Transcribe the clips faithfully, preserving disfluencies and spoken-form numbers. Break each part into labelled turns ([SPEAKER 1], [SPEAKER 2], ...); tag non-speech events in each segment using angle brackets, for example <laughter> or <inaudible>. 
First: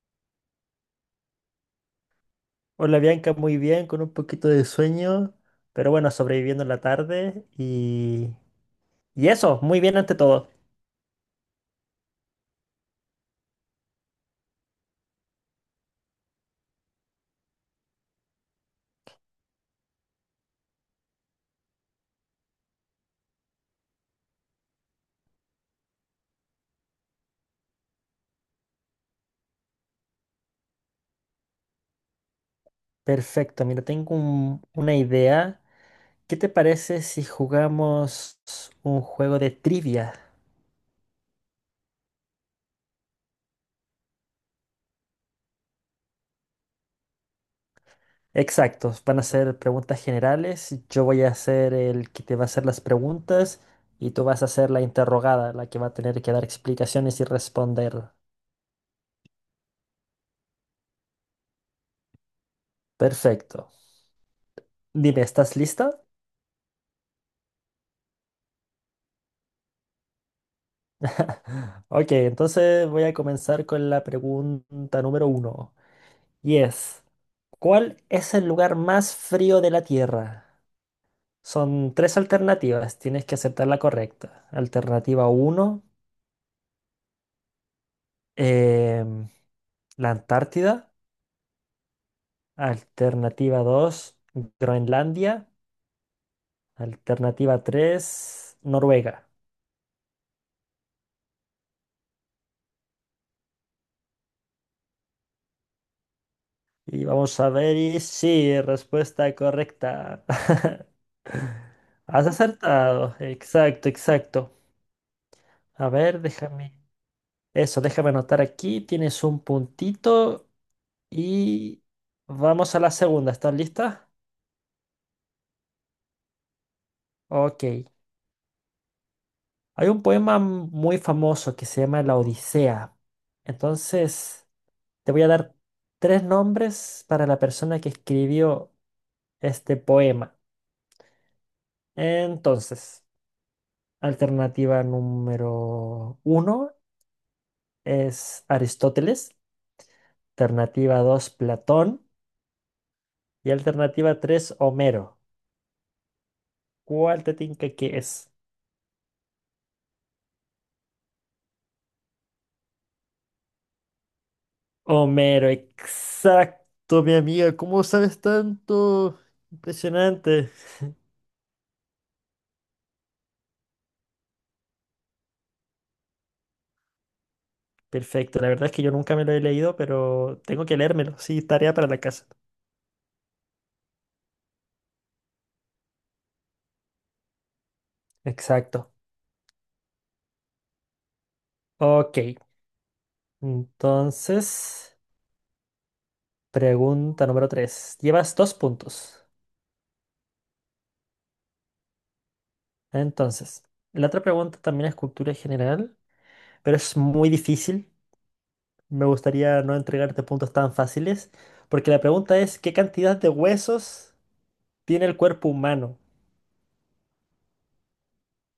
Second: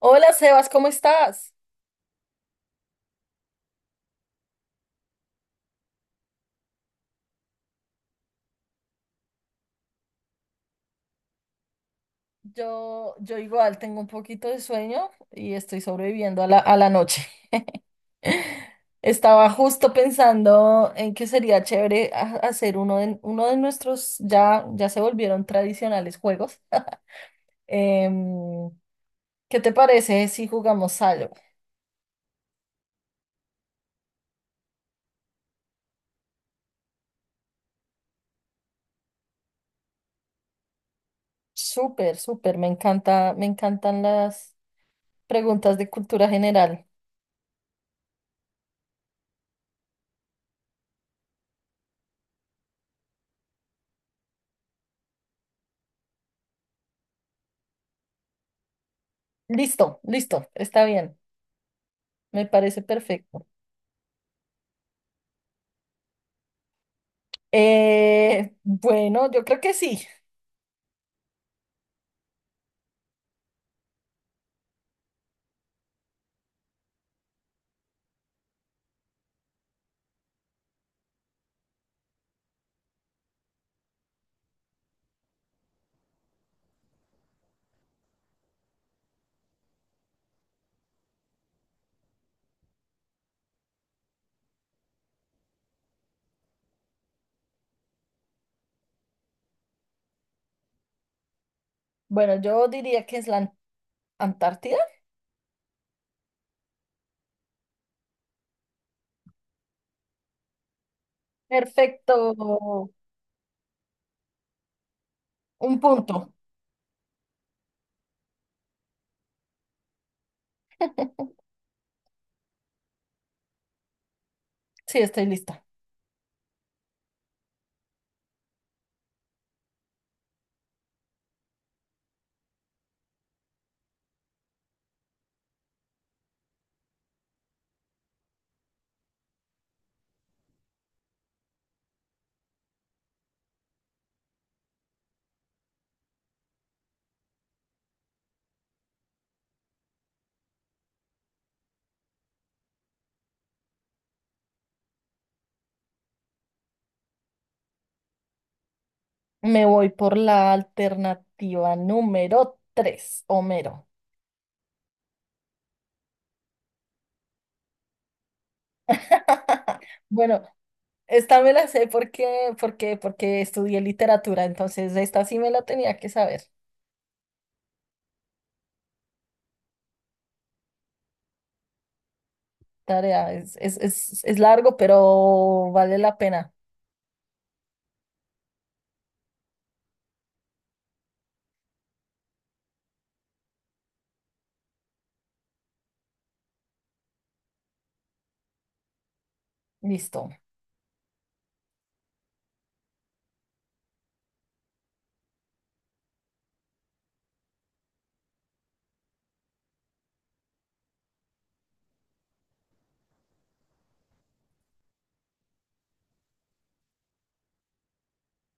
[SPEAKER 1] Hola Sebas, ¿cómo estás?
[SPEAKER 2] Hola Bianca, muy bien, con un poquito de sueño, pero bueno, sobreviviendo la tarde y, y eso, muy bien ante todo.
[SPEAKER 1] Yo, yo igual tengo un poquito de sueño y estoy sobreviviendo a la, a la noche. <laughs> Estaba justo pensando en que sería chévere ha- hacer uno de, uno de nuestros, ya, ya se volvieron tradicionales juegos. Em, ¿qué te parece si jugamos algo?
[SPEAKER 2] Perfecto, mira, tengo un- una idea. ¿Qué te parece si jugamos un juego de trivia?
[SPEAKER 1] Súper, súper, me encanta, me encantan las preguntas de cultura general.
[SPEAKER 2] Exacto, van a ser preguntas generales, yo voy a ser el que te va a hacer las preguntas y tú vas a ser la interrogada, la que va a tener que dar explicaciones y responder.
[SPEAKER 1] Listo, listo, está bien, me parece perfecto.
[SPEAKER 2] Perfecto. Dime, ¿estás lista?
[SPEAKER 1] Eh, bueno, yo creo que sí.
[SPEAKER 2] <laughs> Ok, entonces voy a comenzar con la pregunta número uno. Y es, ¿cuál es el lugar más frío de la Tierra? Son tres alternativas, tienes que aceptar la correcta. Alternativa uno, la Antártida. Alternativa dos, Groenlandia. Alternativa tres, Noruega.
[SPEAKER 1] Bueno, yo diría que es la An- Antártida.
[SPEAKER 2] Y vamos a ver y sí, respuesta correcta. <laughs>
[SPEAKER 1] Perfecto.
[SPEAKER 2] Has acertado. Exacto, exacto.
[SPEAKER 1] Un
[SPEAKER 2] A ver,
[SPEAKER 1] punto.
[SPEAKER 2] déjame. Eso, déjame anotar aquí. Tienes un puntito y vamos a la segunda. ¿Estás lista?
[SPEAKER 1] Sí, estoy lista.
[SPEAKER 2] Ok. Hay un poema muy famoso que se llama La Odisea. Entonces, te voy a dar tres nombres para la persona que escribió este poema. Entonces, alternativa número uno es Aristóteles, alternativa dos, Platón y alternativa tres, Homero. ¿Cuál te tinca que es?
[SPEAKER 1] Me voy por la alternativa número tres, Homero.
[SPEAKER 2] Homero, exacto, mi amiga. ¿Cómo sabes tanto?
[SPEAKER 1] <laughs> Bueno,
[SPEAKER 2] Impresionante.
[SPEAKER 1] esta me la sé porque, porque, porque estudié literatura, entonces esta sí me la tenía que saber.
[SPEAKER 2] Perfecto. La verdad es que yo nunca me lo he leído, pero tengo que leérmelo. Sí, tarea para la casa.
[SPEAKER 1] Tarea, es, es, es, es largo, pero vale la pena.
[SPEAKER 2] Exacto. Ok. Entonces, pregunta número tres. Llevas dos puntos.
[SPEAKER 1] Listo.
[SPEAKER 2] Entonces, la otra pregunta también es cultura general, pero es muy difícil. Me gustaría no entregarte puntos tan fáciles, porque la pregunta es, ¿qué cantidad de huesos tiene el cuerpo humano?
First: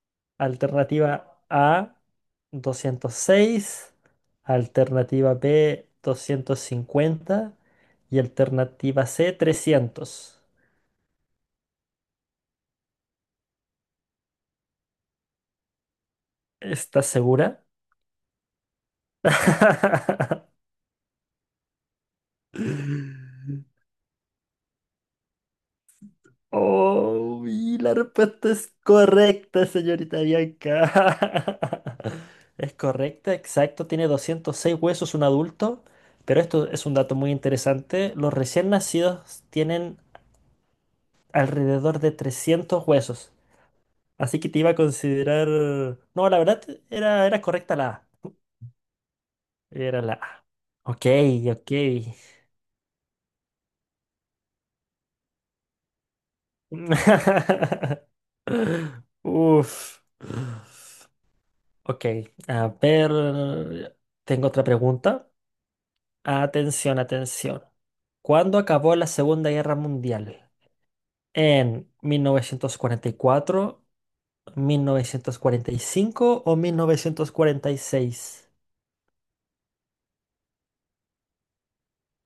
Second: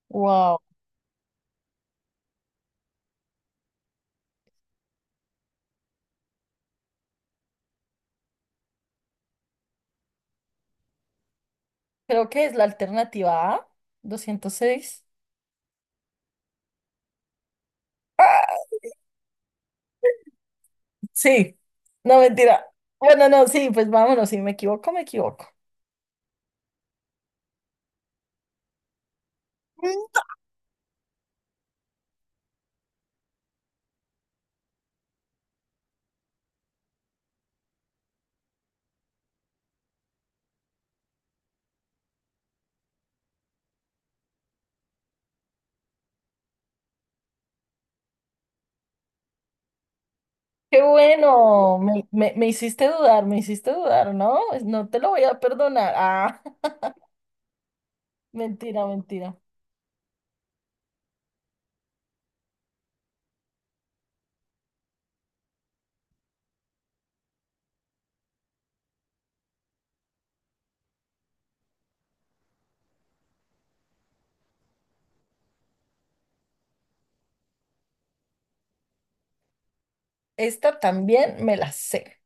[SPEAKER 1] Wow.
[SPEAKER 2] Alternativa A, doscientos seis. Alternativa B, doscientos cincuenta. Y alternativa C, trescientos.
[SPEAKER 1] Creo que es la alternativa A, doscientos seis.
[SPEAKER 2] ¿Estás segura? <laughs>
[SPEAKER 1] Sí, no mentira. Bueno, no, sí, pues vámonos, si me equivoco, me equivoco.
[SPEAKER 2] Oh, y la respuesta es correcta,
[SPEAKER 1] Mm.
[SPEAKER 2] señorita Bianca. <laughs> Es correcta, exacto. Tiene doscientos seis huesos un adulto, pero esto es un dato muy interesante. Los recién nacidos tienen alrededor de trescientos huesos. Así que te iba a considerar... No, la verdad era, era correcta la A. Era la A.
[SPEAKER 1] Qué
[SPEAKER 2] Ok, ok.
[SPEAKER 1] bueno, me, me, me hiciste dudar, me hiciste dudar, ¿no? No te lo voy a perdonar. Ah, <laughs>
[SPEAKER 2] <laughs>
[SPEAKER 1] mentira, mentira.
[SPEAKER 2] Uf. Ok, a ver. Tengo otra pregunta. Atención, atención. ¿Cuándo acabó la Segunda Guerra Mundial? ¿En mil mil novecientos novecientos cuarenta cuarenta y cuatro, mil novecientos cuarenta y cinco o mil novecientos cuarenta y seis?
[SPEAKER 1] Esta también me la sé,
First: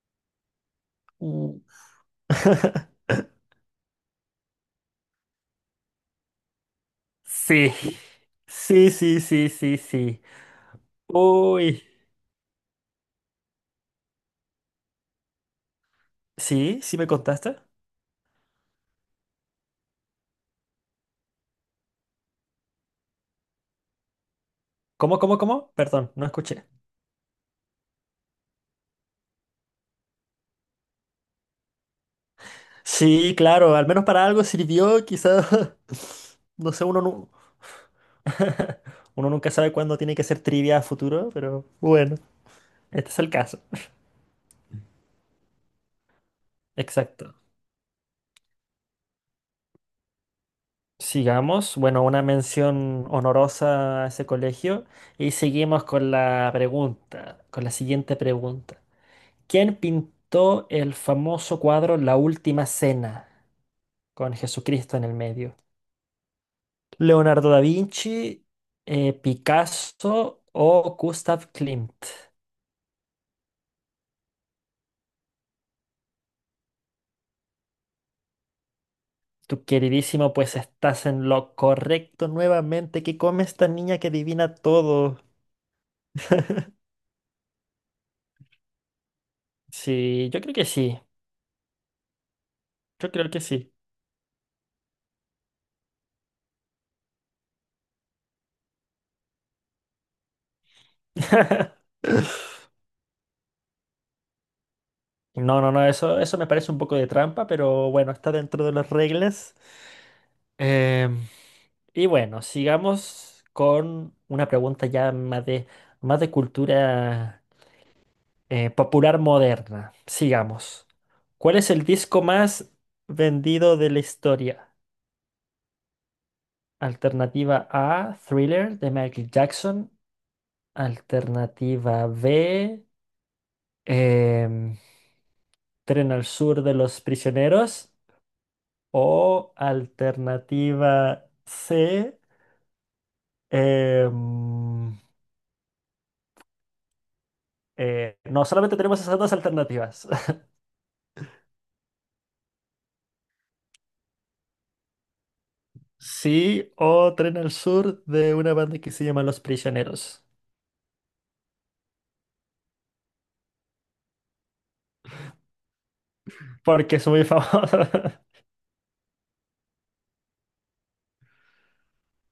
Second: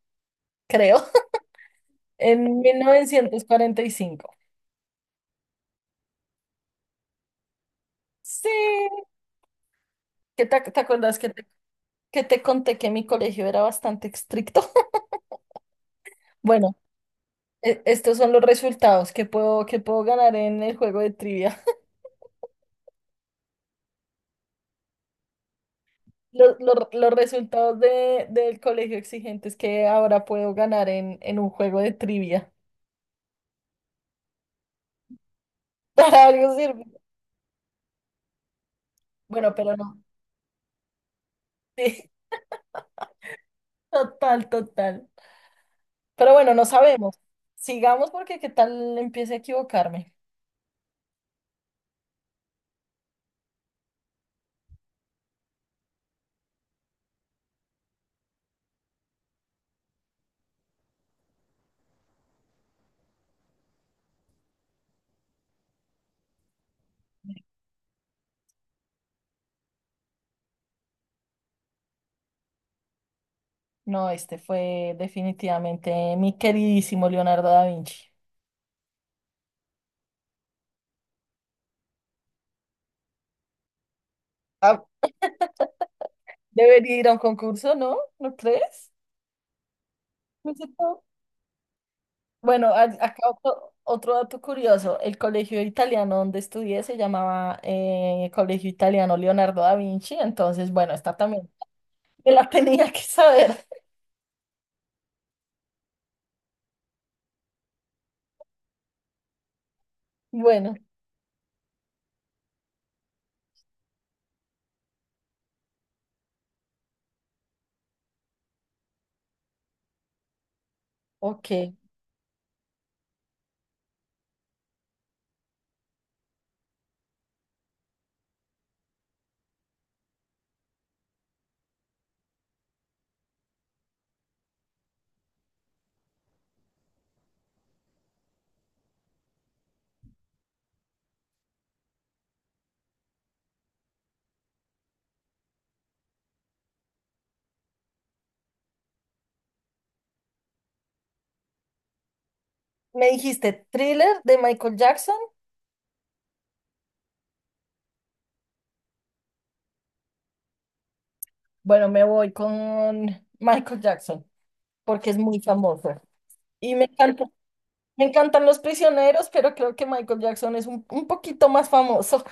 [SPEAKER 1] creo,
[SPEAKER 2] Uh.
[SPEAKER 1] en mil
[SPEAKER 2] <laughs>
[SPEAKER 1] novecientos cuarenta y cinco.
[SPEAKER 2] Sí,
[SPEAKER 1] Sí,
[SPEAKER 2] sí, sí, sí, sí, sí.
[SPEAKER 1] ¿qué te, te acuerdas que te,
[SPEAKER 2] Uy,
[SPEAKER 1] que te conté que mi colegio era bastante estricto? <laughs> Bueno,
[SPEAKER 2] sí, sí me contaste.
[SPEAKER 1] e- estos son los resultados que puedo, que puedo ganar en el juego de trivia.
[SPEAKER 2] ¿Cómo, cómo, cómo? Perdón, no
[SPEAKER 1] Los,
[SPEAKER 2] escuché.
[SPEAKER 1] los- los resultados de, del colegio exigentes que ahora puedo ganar en, en un juego de trivia.
[SPEAKER 2] Sí, claro, al menos para algo sirvió, quizás. <laughs>
[SPEAKER 1] <laughs> Para algo
[SPEAKER 2] No sé,
[SPEAKER 1] sirve.
[SPEAKER 2] uno, nu- <laughs> uno nunca
[SPEAKER 1] Bueno,
[SPEAKER 2] sabe
[SPEAKER 1] pero no.
[SPEAKER 2] cuándo tiene que ser trivia a futuro, pero
[SPEAKER 1] <laughs> Sí,
[SPEAKER 2] bueno, este es el caso.
[SPEAKER 1] total, total. Pero bueno, no sabemos.
[SPEAKER 2] Exacto.
[SPEAKER 1] Sigamos porque qué tal empiece a equivocarme.
[SPEAKER 2] Sigamos, bueno, una mención honorosa a ese colegio y seguimos con la pregunta, con la siguiente pregunta. ¿Quién pintó el famoso cuadro La Última Cena con Jesucristo en el medio? ¿Leonardo da Vinci, eh, Picasso o Gustav Klimt?
[SPEAKER 1] No, este fue definitivamente mi queridísimo Leonardo da Vinci.
[SPEAKER 2] Tu queridísimo, pues estás en lo correcto nuevamente. ¿Qué come esta niña que adivina
[SPEAKER 1] Ah,
[SPEAKER 2] todo? <laughs>
[SPEAKER 1] debería ir a un concurso, ¿no? ¿No crees?
[SPEAKER 2] Sí, yo creo que sí.
[SPEAKER 1] Bueno, a-
[SPEAKER 2] Yo
[SPEAKER 1] acá
[SPEAKER 2] creo que sí.
[SPEAKER 1] otro, otro dato curioso. El colegio italiano donde estudié se llamaba eh, Colegio Italiano Leonardo da Vinci. Entonces, bueno, está también
[SPEAKER 2] <laughs>
[SPEAKER 1] <laughs> me la tenía que saber.
[SPEAKER 2] No, no, no, eso, eso me parece un poco de trampa, pero bueno, está dentro de las reglas.
[SPEAKER 1] Bueno,
[SPEAKER 2] Em, y bueno, sigamos con una pregunta ya más de, más de, cultura eh, popular moderna. Sigamos. ¿Cuál es
[SPEAKER 1] ok.
[SPEAKER 2] el disco más vendido de la historia? Alternativa A, Thriller de Michael Jackson. Alternativa B, em, Tren al Sur de los Prisioneros. O alternativa C, em, eh, no solamente tenemos esas dos alternativas. <laughs>
[SPEAKER 1] Me dijiste Thriller de Michael Jackson.
[SPEAKER 2] Sí, o Tren al Sur de una banda que se llama Los Prisioneros.
[SPEAKER 1] Bueno, me voy con Michael Jackson porque es muy famoso. Y me
[SPEAKER 2] Porque es
[SPEAKER 1] encanta-
[SPEAKER 2] muy famosa.
[SPEAKER 1] me encantan los prisioneros, pero creo que Michael Jackson es un, un poquito más famoso.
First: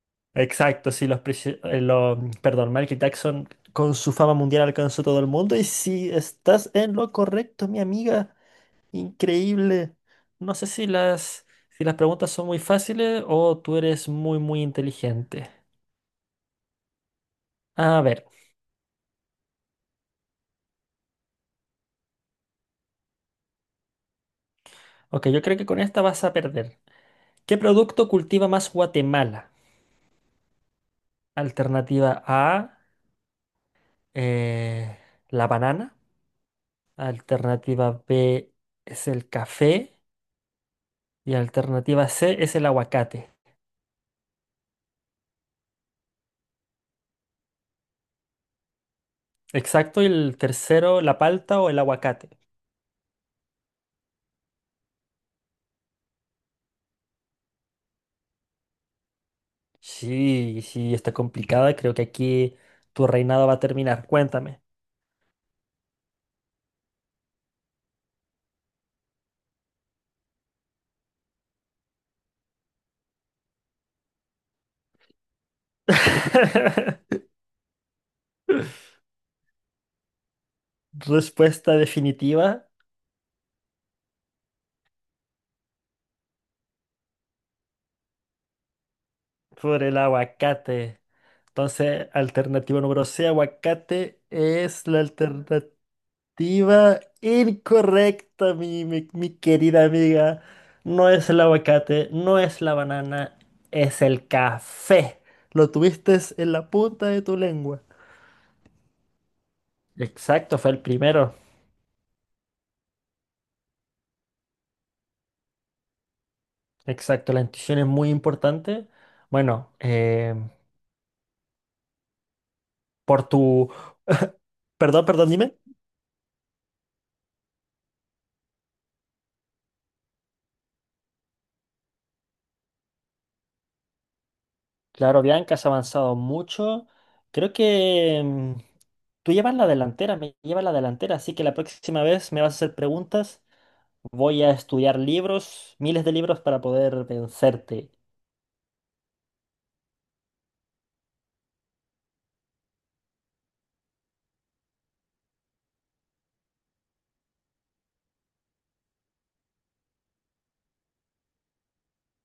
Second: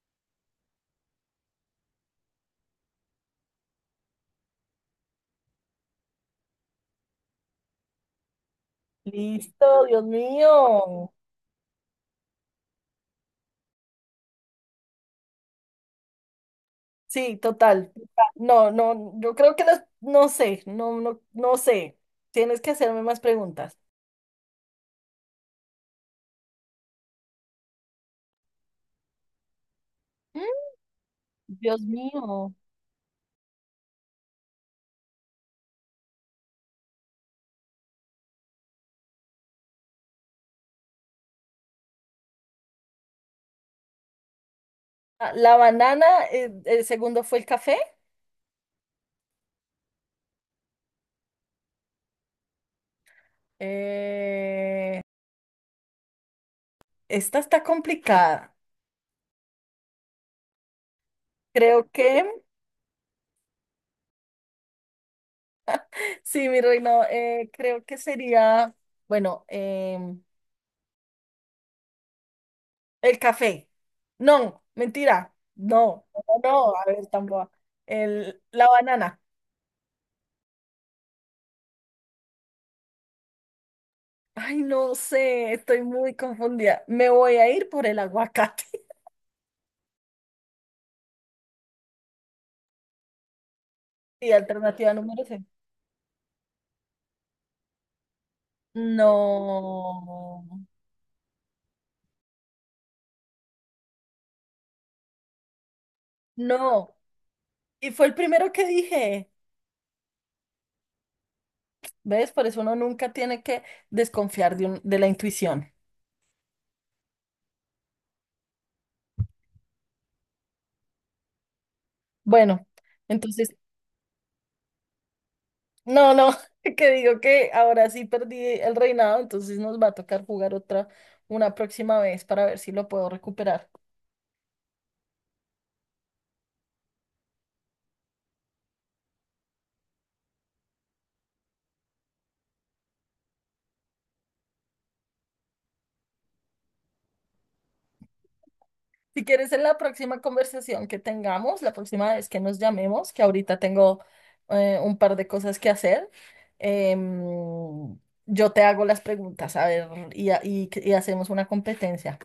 [SPEAKER 2] <laughs> Exacto, sí, los prisioneros. Perdón, Michael Jackson con su fama mundial alcanzó todo el mundo. Y si estás en lo correcto, mi amiga.
[SPEAKER 1] <laughs> Listo,
[SPEAKER 2] Increíble.
[SPEAKER 1] Dios
[SPEAKER 2] No sé si
[SPEAKER 1] mío.
[SPEAKER 2] las, si las preguntas son muy fáciles o tú eres muy, muy inteligente.
[SPEAKER 1] Sí, total.
[SPEAKER 2] A
[SPEAKER 1] Total.
[SPEAKER 2] ver,
[SPEAKER 1] No, no, yo creo que las, no sé, no, no, no sé. Tienes que hacerme más preguntas.
[SPEAKER 2] ok, yo creo que con esta vas a perder. ¿Qué producto cultiva más Guatemala?
[SPEAKER 1] Mm, Dios
[SPEAKER 2] Alternativa A,
[SPEAKER 1] mío.
[SPEAKER 2] eh, la banana. Alternativa B es el café. Y alternativa C es el aguacate.
[SPEAKER 1] Ah, la banana, eh, el segundo fue el café.
[SPEAKER 2] Exacto, y el tercero, la palta o el aguacate.
[SPEAKER 1] Eh, esta está complicada.
[SPEAKER 2] Sí, sí, está complicada.
[SPEAKER 1] Creo
[SPEAKER 2] Creo que
[SPEAKER 1] que,
[SPEAKER 2] aquí tu reinado va a terminar. Cuéntame.
[SPEAKER 1] <laughs> sí, mi reino, eh, creo que sería, bueno, em, el café. No, mentira. No, no, no, a ver,
[SPEAKER 2] <laughs>
[SPEAKER 1] tampoco. El, la banana.
[SPEAKER 2] Respuesta definitiva
[SPEAKER 1] Ay, no sé, estoy muy confundida. Me voy a ir por el aguacate. <laughs>
[SPEAKER 2] por el aguacate. Entonces, alternativa número C, aguacate,
[SPEAKER 1] Y
[SPEAKER 2] es
[SPEAKER 1] alternativa
[SPEAKER 2] la
[SPEAKER 1] número C.
[SPEAKER 2] alternativa. Respuesta incorrecta, mi, mi, mi querida amiga.
[SPEAKER 1] No,
[SPEAKER 2] No es el aguacate, no es la banana, es el café. Lo tuviste en la
[SPEAKER 1] no.
[SPEAKER 2] punta de tu lengua.
[SPEAKER 1] Y fue el primero que dije.
[SPEAKER 2] Exacto, fue el primero.
[SPEAKER 1] ¿Ves? Por eso uno nunca tiene que desconfiar de, un- de la intuición.
[SPEAKER 2] Exacto, la intuición es muy importante. Bueno, eh,
[SPEAKER 1] Bueno,
[SPEAKER 2] por
[SPEAKER 1] entonces,
[SPEAKER 2] tu... Perdón, perdón, dime.
[SPEAKER 1] no, no, <laughs> que digo que ahora sí perdí el reinado, entonces nos va a tocar jugar otra, una próxima vez para ver si lo puedo recuperar.
[SPEAKER 2] Claro, Bianca, has avanzado mucho. Creo que mm, tú llevas la delantera, me llevas la delantera, así que la próxima vez me vas a hacer preguntas. Voy a estudiar libros, miles de libros para poder vencerte.
[SPEAKER 1] Si quieres, en la próxima conversación que tengamos, la próxima vez que nos llamemos, que ahorita tengo eh, un par de cosas que hacer, em, yo te hago las preguntas, a ver, y, ha- y y hacemos una competencia.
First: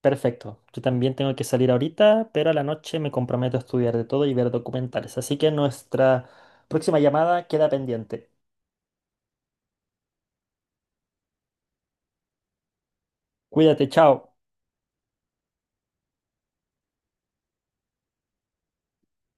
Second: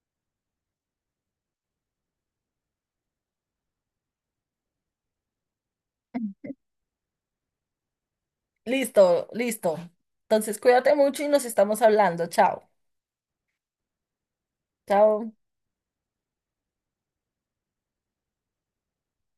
[SPEAKER 2] Perfecto. Yo también tengo que salir ahorita, pero a la noche me comprometo a estudiar de todo y ver documentales. Así que nuestra próxima llamada queda pendiente.
[SPEAKER 1] Listo, listo. Entonces, cuídate mucho y nos estamos hablando. Chao,
[SPEAKER 2] Cuídate, chao.
[SPEAKER 1] chao.